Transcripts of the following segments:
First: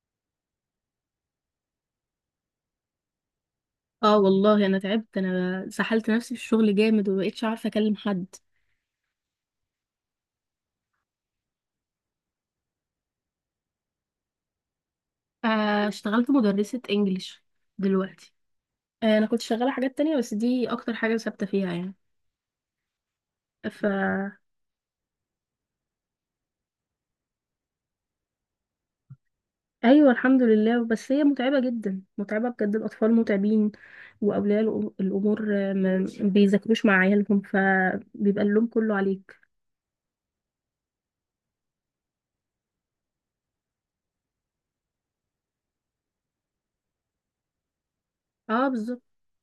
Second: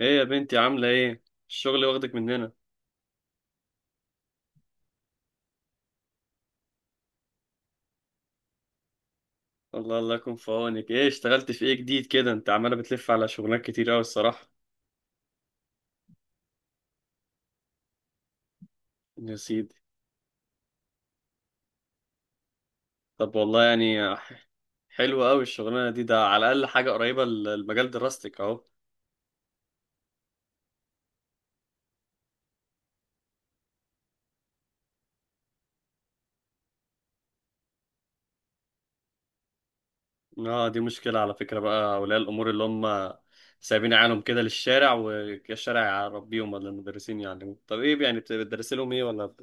ايه يا بنتي، عاملة ايه؟ الشغل واخدك مننا. اه والله انا تعبت، انا سحلت نفسي في الشغل جامد ومبقتش عارفه اكلم حد. الله الله يكون في عونك. ايه اشتغلت في ايه جديد كده؟ انت عمالة بتلف على شغلانات كتير اوي الصراحة. اشتغلت مدرسه انجليش دلوقتي. انا يا كنت شغاله سيدي. حاجات تانية، بس دي اكتر حاجه ثابته فيها يعني. طب والله ف يعني حلوة اوي الشغلانة دي، ده على الأقل حاجة قريبة لمجال دراستك اهو. ايوه الحمد لله، بس هي متعبه جدا، متعبه بجد. الاطفال متعبين، واولياء الامور، ما بيذاكروش مع عيالهم، فبيبقى اللوم كله عليك. اه، دي مشكلة على فكرة بقى أولياء الأمور، اللي هم سايبين عيالهم كده للشارع والشارع يربيهم، ولا المدرسين يعلموهم؟ طب ايه يعني، اه بتدرسي لهم ايه، بالظبط. ولا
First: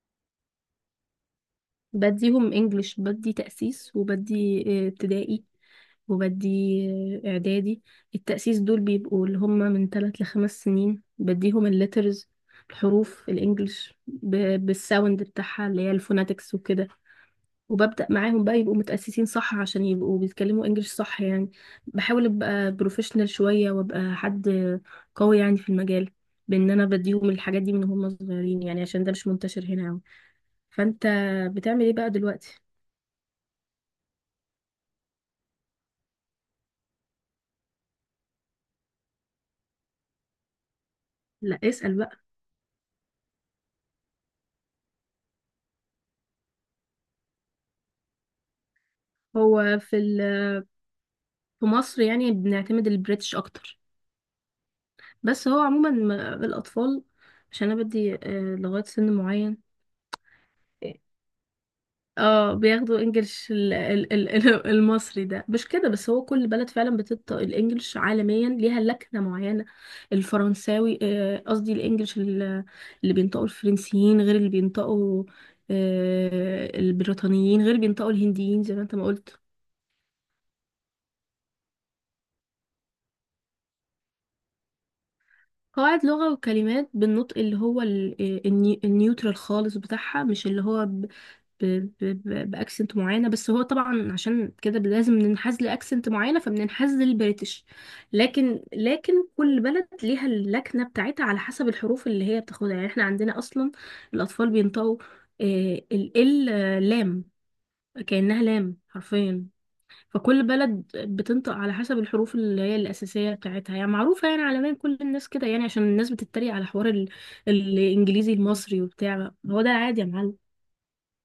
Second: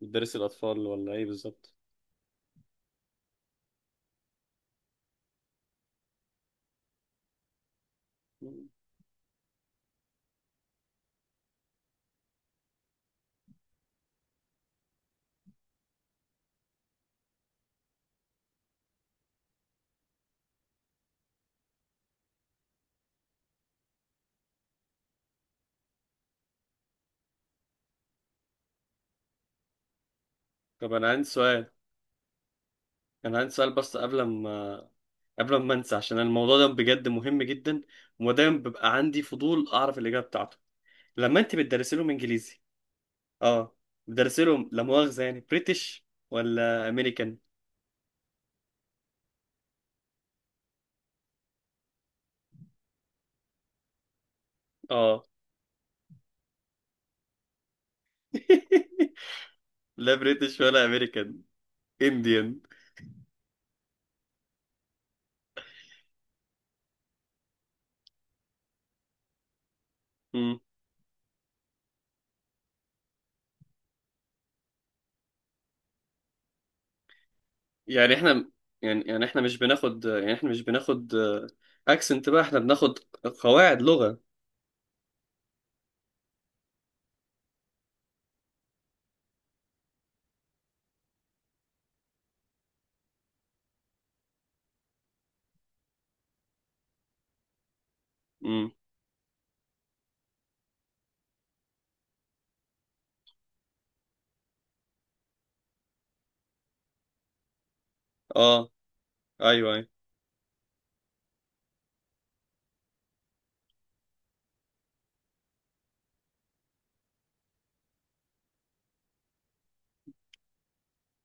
بتدرسي الأطفال، ولا ايه بالظبط؟ بديهم انجليش، بدي تأسيس، وبدي ابتدائي، وبدي اعدادي. التأسيس دول بيبقوا اللي هم من ثلاث لخمس سنين، بديهم الليترز، الحروف الانجليش بالساوند بتاعها، اللي هي الفوناتكس وكده. وببدأ معاهم بقى يبقوا متأسسين صح، عشان يبقوا بيتكلموا انجليش صح يعني. بحاول ابقى بروفيشنال شوية وابقى حد قوي يعني في المجال. بان انا بديهم الحاجات دي من هم صغيرين يعني، عشان ده مش منتشر هنا أوي. طب فانت أنا عندي سؤال. بتعمل ايه بقى دلوقتي؟ أنا عندي سؤال بس، قبل ما انسى، عشان الموضوع ده بجد مهم جدا ودايما ببقى عندي فضول اعرف الاجابه بتاعته، لما انت لا بتدرس اسأل لهم بقى. انجليزي. اه. بتدرس لهم لا مؤاخذه يعني بريتش ولا امريكان؟ هو في مصر يعني بنعتمد البريتش اكتر، اه. بس هو عموما الاطفال، عشان انا بدي لغاية سن معين. لا بريتش ولا امريكان، اه انديان. بياخدوا انجلش المصري، ده مش كده، بس هو كل بلد فعلا بتطبق الانجلش عالميا، ليها لكنة معينة. مم. الفرنساوي، قصدي الانجلش، اللي بينطقوا الفرنسيين غير اللي بينطقوا البريطانيين، غير اللي بينطقوا يعني احنا الهنديين زي ما انت يعني ما يعني قلت. احنا مش بناخد اكسنت، بقى احنا بناخد قواعد لغه. قواعد لغة وكلمات بالنطق اللي هو النيوترال خالص بتاعها، مش اللي هو بأكسنت معينة، بس هو طبعا عشان كده لازم ننحاز لأكسنت معينة، فبننحاز للبريتش. لكن امم لكن كل بلد ليها اللكنة بتاعتها على حسب الحروف اللي هي بتاخدها. يعني احنا عندنا أصلا الأطفال بينطقوا آه، ال لام كأنها اه، لام حرفيا. ايوه أيوه. فكل بلد بتنطق على حسب الحروف اللي هي الأساسية بتاعتها، يعني معروفة يعني عالميا كل الناس كده، يعني عشان الناس بتتريق على حوار الإنجليزي المصري وبتاع. هو ده عادي يا معلم.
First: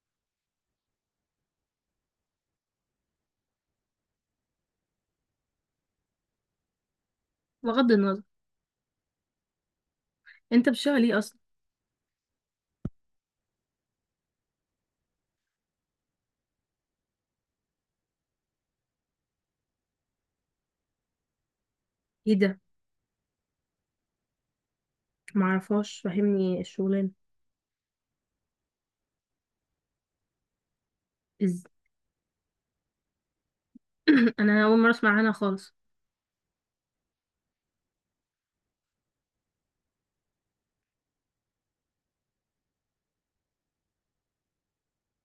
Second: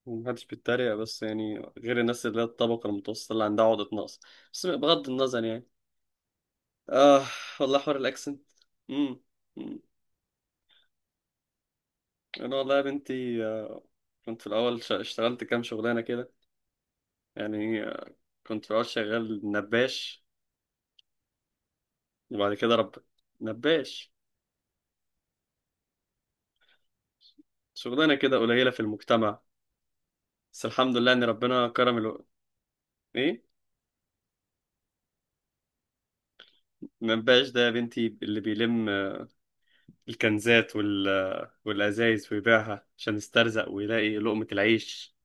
ومحدش بيتريق بس يعني غير الناس اللي هي الطبقة المتوسطة اللي عندها عقدة نقص. بس بغض النظر يعني. آه، والله بغض حوار النظر. الأكسنت. أمم. أمم. أنت بتشتغل إيه أصلا؟ أنا والله يا بنتي، كنت في الأول اشتغلت كام شغلانة كده. يعني كنت في الأول شغال نباش. إيه وبعد ده؟ كده نباش، معرفهاش، فاهمني الشغلانة. شغلانة كده قليلة في المجتمع. بس الحمد لله إن إز ربنا كرم إيه؟ أنا أول مرة أسمع عنها خالص. نباش ده يا بنتي اللي بيلم الكنزات والأزايز ويبيعها عشان يسترزق ويلاقي لقمة العيش.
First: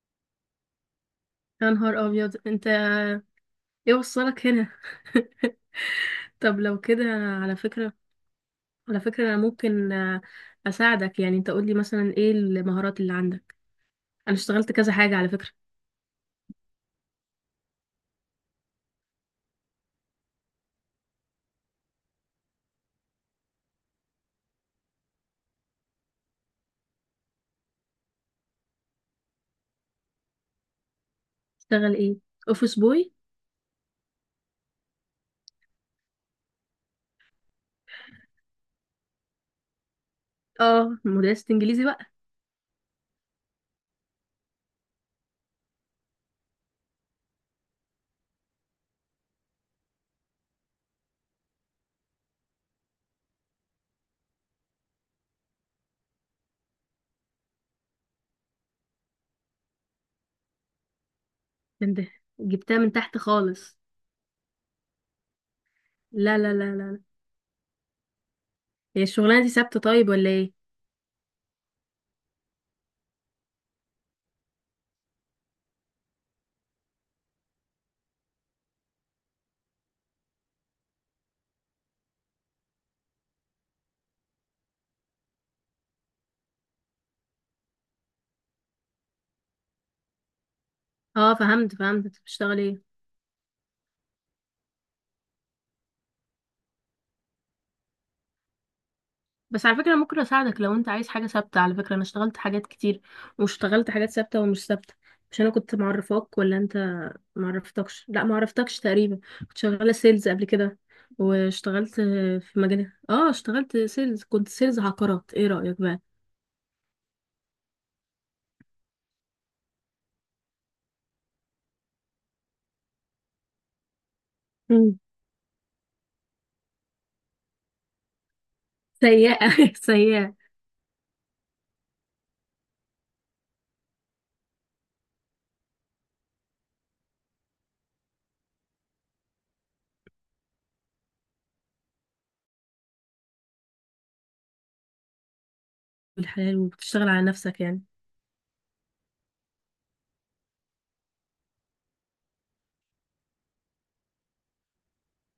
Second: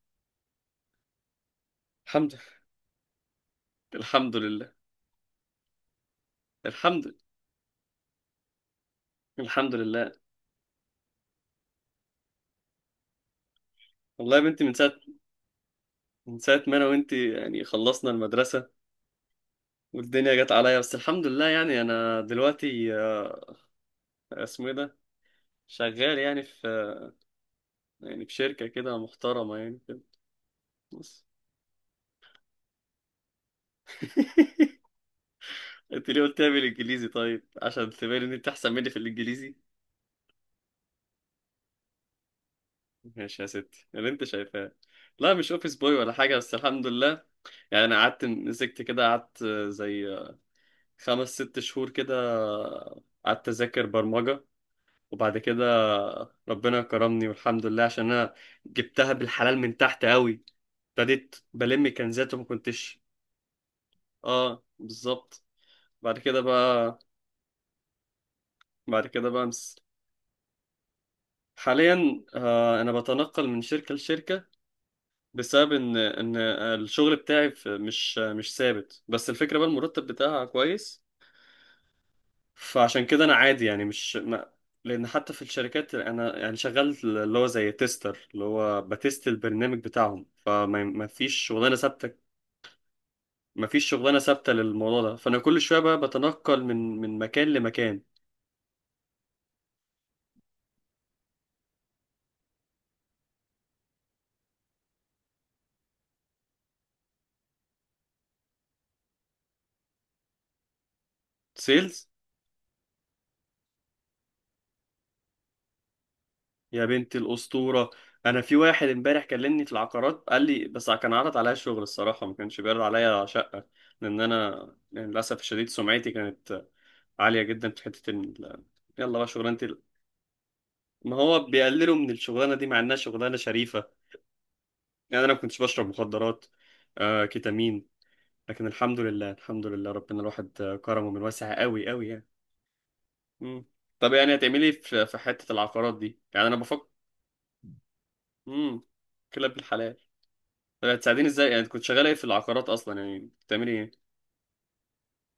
يا نهار الحمد أبيض لله. أنت. إيه الحمد وصلك هنا؟ لله. طب لو كده. الحمد لله. على فكرة، على فكرة أنا الحمد ممكن لله. أساعدك. يعني أنت قولي مثلا إيه المهارات اللي عندك؟ أنا والله يا بنتي، اشتغلت كذا حاجة على فكرة. من ساعة ما أنا وأنت يعني خلصنا المدرسة والدنيا جت عليا. بس الحمد لله، يعني أنا دلوقتي، اسمه إيه ده، شغال يعني في شركة كده محترمة يعني كده. بص. اشتغل إيه؟ أوفيس بوي. أنت ليه قلت لي بالإنجليزي؟ طيب عشان تبين إن أنت أحسن مني في الإنجليزي. اه مدرسة انجليزي بقى. ماشي يا ستي اللي أنت شايفاه. لا مش أوفيس بوي ولا حاجة، بس الحمد لله. يعني انا قعدت مسكت كده، قعدت زي خمس ست شهور كده قعدت اذاكر برمجة. وبعد كده ربنا كرمني والحمد لله، عشان انا جبتها بالحلال من تحت قوي. ابتديت بلم انت كنزات وما جبتها من كنتش. تحت خالص. اه بالظبط. بعد لا كده لا لا لا بقى لا. هي بعد كده الشغلانة بقى دي ثابتة طيب ولا ايه؟ حاليا آه انا بتنقل من شركة لشركة، بسبب ان الشغل بتاعي مش ثابت. بس الفكرة بقى المرتب بتاعها كويس، فعشان كده انا عادي، يعني مش ما... لان حتى في الشركات انا يعني شغال اللي هو زي تيستر، اللي هو بتست البرنامج بتاعهم، فما ما فيش اه فهمت شغلانه فهمت، انت ثابته. بتشتغل ايه؟ ما فيش شغلانه ثابته للموضوع ده، فانا كل شويه بقى بتنقل من مكان لمكان. بس على فكرة ممكن اساعدك لو انت عايز حاجة ثابتة، على فكرة انا اشتغلت حاجات كتير، واشتغلت حاجات ثابتة ومش ثابتة. مش انا كنت معرفاك ولا انت معرفتكش، لا معرفتكش تقريبا. كنت شغالة سيلز قبل كده، واشتغلت سيلز. في مجال، اه اشتغلت سيلز، كنت سيلز عقارات. ايه رأيك بقى؟ يا بنت الاسطوره، انا في واحد امبارح كلمني في العقارات قال لي، بس كان عرض عليا شغل الصراحه، ما كانش بيعرض عليا شقه، لان انا مم. يعني للاسف الشديد سمعتي كانت عاليه جدا في حته يلا بقى سيئة، شغلانتي. سيئة. ما هو بيقللوا من الشغلانه دي مع انها شغلانه شريفه، يعني انا ما كنتش بشرب مخدرات، كيتامين. لكن الحمد لله، الحمد لله، ربنا الواحد كرمه من واسع قوي قوي يعني. مم. طب يعني هتعملي إيه في حته العقارات دي؟ يعني انا بالحلال بفكر. وبتشتغل على نفسك يعني. امم كلاب الحلال. طب هتساعديني ازاي؟ يعني كنت شغاله ايه في العقارات اصلا؟ يعني بتعملي ايه؟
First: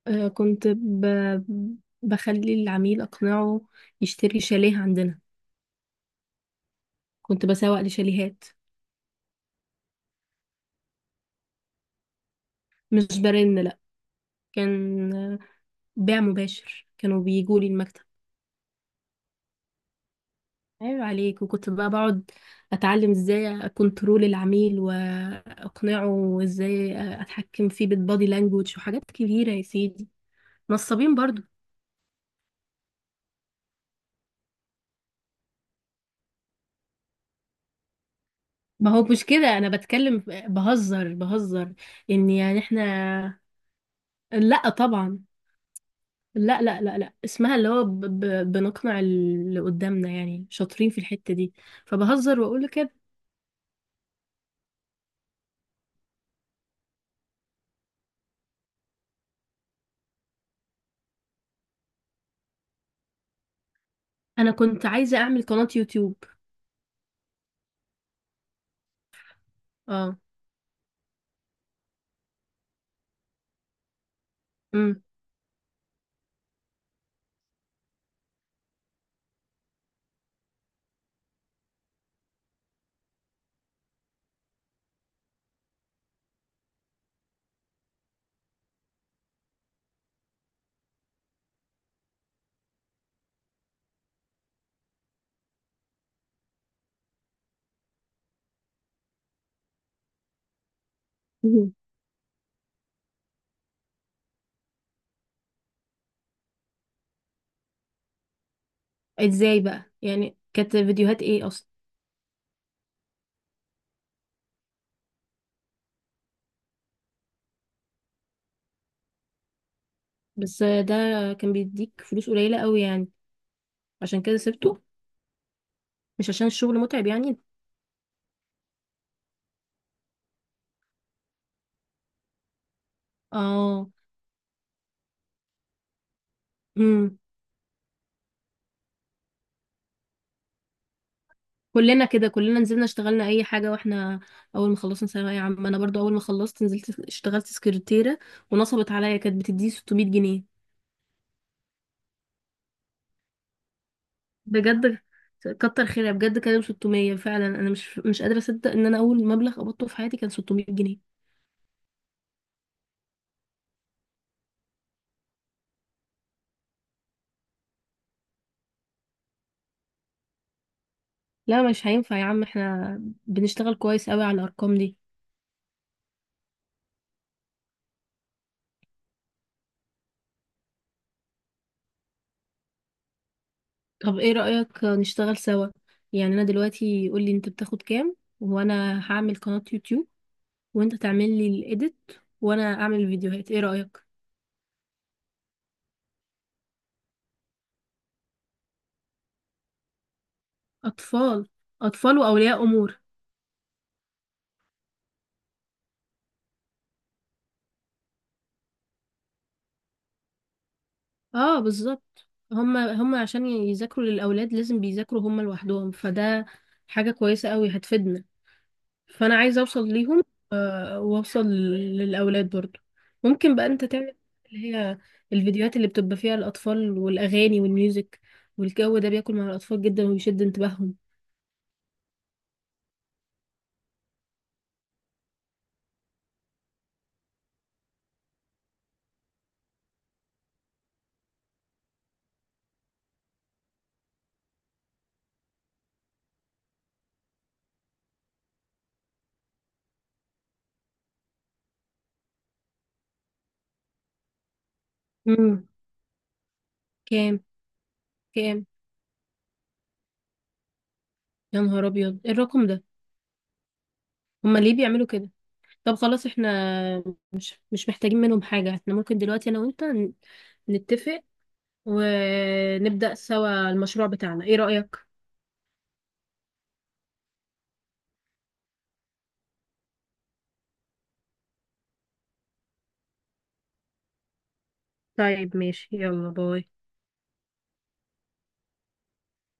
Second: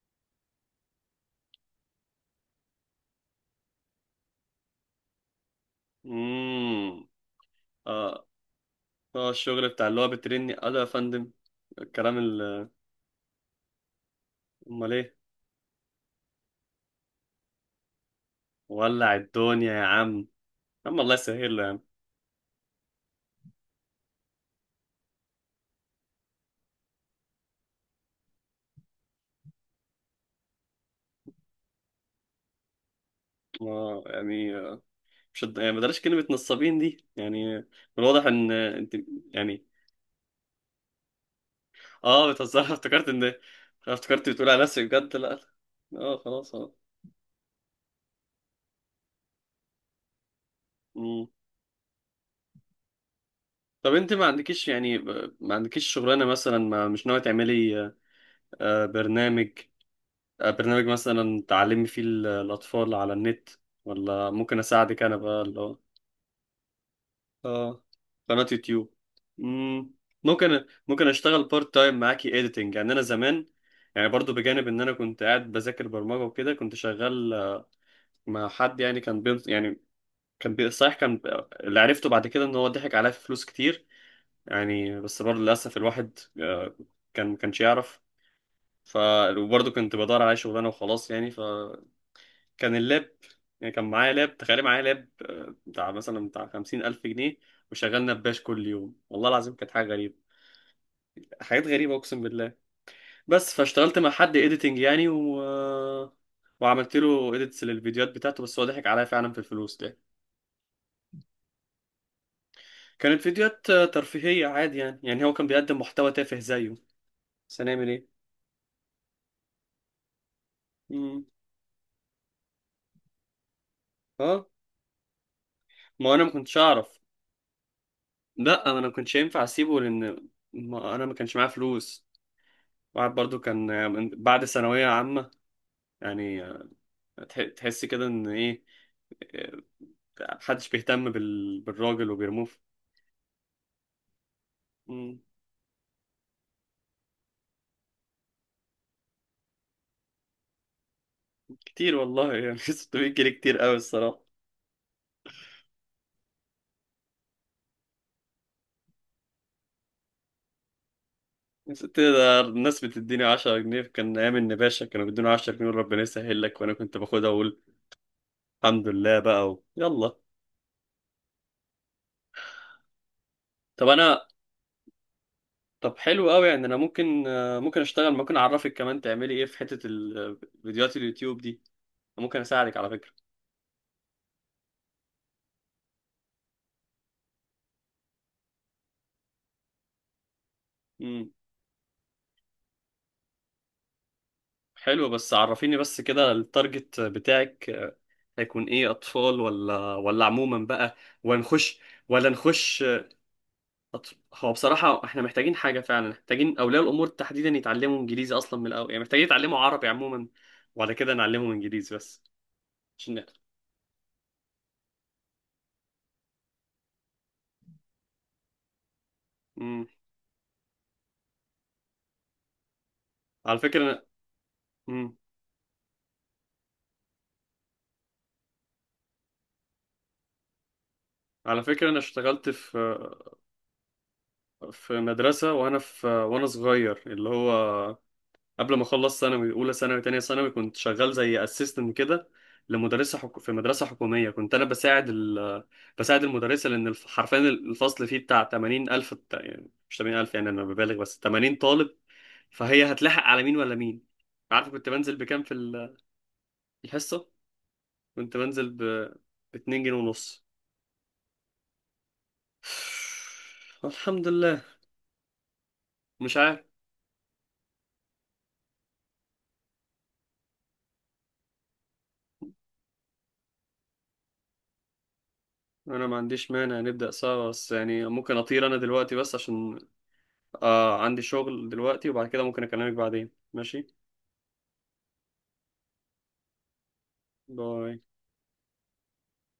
كنت بخلي العميل أقنعه يشتري شاليه عندنا. امم كنت بسوق اه. لشاليهات. اه، الشغل بتاع اللي هو بترني: الو يا فندم، الكلام مش برن لأ، امال كان ايه؟ بيع مباشر، كانوا بيجوا لي المكتب. ولع الدنيا يا عم. يا عم عيب الله عليك. يسهل له يا وكنت عم. بقى بقعد أتعلم ازاي أكنترول العميل وأقنعه، وازاي أتحكم فيه بالبادي لانجوج وحاجات كبيرة يا سيدي. نصابين برضو. يعني مش يعني بلاش كلمة نصابين دي، يعني من الواضح ان ما انت هو مش كده، يعني. أنا بتكلم بهزر بهزر. إن اه، يعني بتهزر. احنا. افتكرت بتقول على لأ نفسك بجد. طبعا. لا لا. اه خلاص لا اه. لا لا لا، اسمها اللي هو بنقنع اللي قدامنا، يعني شاطرين في مم. الحتة دي، فبهزر واقول له كده. طب انت ما عندكيش شغلانة مثلا؟ ما مش ناوية تعملي آه، برنامج برنامج مثلا تعلمي فيه الأطفال على النت، ولا انا ممكن كنت أساعدك أنا عايزة اعمل بقى؟ قناة يوتيوب. اه، قناة يوتيوب. مم. اه. ممكن اشتغل بارت تايم معاكي اديتنج. يعني انا زمان، يعني برضو بجانب ان انا امم. كنت قاعد بذاكر برمجة وكده، كنت شغال مع حد، يعني صحيح، كان اللي عرفته بعد كده ان هو ضحك عليا في فلوس كتير. يعني بس برضه للاسف، الواحد ما كانش يعرف. ف وبرضه كنت بدور على شغلانه وخلاص. يعني ف كان اللاب، يعني كان معايا لاب، تخيل معايا لاب بتاع خمسين ألف جنيه، وشغلنا بباش كل يوم، والله العظيم كانت حاجة غريبة، حاجات مهم. غريبة أقسم بالله. بس فاشتغلت مع حد إيديتنج يعني و... آه، وعملت له إيديتس للفيديوهات بتاعته، بس هو ضحك عليا فعلا في ازاي الفلوس بقى؟ ده. يعني كانت فيديوهات ايه اصلا؟ كانت فيديوهات ترفيهية عادي، يعني هو كان بيقدم محتوى تافه زيه، بس هنعمل إيه؟ بس ده مم. كان بيديك فلوس قليلة قوي يعني، عشان كده أه، سبته؟ ما أنا مش ما عشان كنتش الشغل أعرف. متعب يعني؟ لا، أنا ما كنتش ينفع أسيبه، لأن ما أنا ما كانش معايا فلوس. واحد برضو كان اه. من بعد ثانوية عامة، يعني امم. تحس كده ان ايه، آه، محدش بيهتم كلنا بالراجل كده، وبيرموه كلنا نزلنا اشتغلنا اي حاجة. واحنا اول ما خلصنا مم. ثانوية عامة، انا برضو اول ما خلصت نزلت اشتغلت سكرتيرة، ونصبت عليا، كانت بتديني 600 جنيه. كتير والله يعني. 600 جنيه كتير قوي الصراحة. بجد كتر خيرها بجد، كانوا 600 فعلا، انا مش مش قادره اصدق ان انا اول مبلغ قبضته في حياتي كان 600 جنيه. ده الناس بتديني 10 جنيه، كان أيام النباشا كانوا بيدوني 10 جنيه ربنا يسهل لك، وأنا كنت باخدها وأقول الحمد لله بقى يلا. لا مش هينفع يا عم، احنا بنشتغل طب كويس قوي أنا على الارقام دي. طب حلو قوي. يعني أنا ممكن، أشتغل، ممكن أعرفك كمان تعملي إيه في حتة فيديوهات اليوتيوب دي، ممكن أساعدك على فكرة. طب ايه رايك نشتغل سوا؟ يعني انا دلوقتي قول لي انت بتاخد كام، وانا هعمل قناه يوتيوب وانت مم. تعمل لي الايديت وانا اعمل الفيديوهات. ايه رايك؟ حلو، بس عرفيني بس كده التارجت بتاعك هيكون ايه؟ اطفال، ولا عموما بقى؟ اطفال. ونخش اطفال ولا واولياء نخش امور. هو بصراحة احنا محتاجين حاجة، فعلا محتاجين اولياء الامور تحديدا يتعلموا انجليزي اصلا من الاول، يعني محتاجين يتعلموا عربي عموما وبعد كده نعلمهم اه انجليزي بس، بالظبط، هما عشان هما نقدر. عشان يذاكروا للاولاد، لازم بيذاكروا هما لوحدهم، فده حاجة كويسة قوي هتفيدنا، فانا عايزه امم اوصل ليهم، واوصل للاولاد برضو. ممكن على بقى فكرة انت أنا. تعمل اللي هي امم الفيديوهات اللي بتبقى فيها الاطفال والاغاني والميوزك، والجو ده بياكل مع الاطفال جدا وبيشد انتباههم. على فكرة انا اشتغلت في مدرسة، وانا صغير، اللي هو قبل ما اخلص ثانوي، اولى ثانوي تانية ثانوي، كنت شغال زي اسيستنت كده لمدرسه في مدرسه حكوميه. كنت انا بساعد بساعد المدرسه، لان حرفيا الفصل فيه بتاع 80000 الف، يعني مش 80000، يعني انا ببالغ، بس 80 طالب، فهي هتلحق على مين ولا مين؟ عارف كنت بنزل بكام في امم. الحصه؟ كام؟ كنت كام؟ بنزل ب 2 جنيه ونص. يا نهار ابيض، إيه الرقم ده؟ الحمد هما لله. ليه بيعملوا كده؟ طب خلاص مش احنا عارف. مش محتاجين منهم حاجه، احنا ممكن دلوقتي انا وانت نتفق ونبدا سوا المشروع بتاعنا. ايه رايك؟ انا ما عنديش مانع نبدا سوا، بس يعني ممكن اطير انا دلوقتي بس، عشان عندي شغل دلوقتي. وبعد كده ممكن أكلمك بعدين. ماشي. طيب ماشي، يلا باي. باي.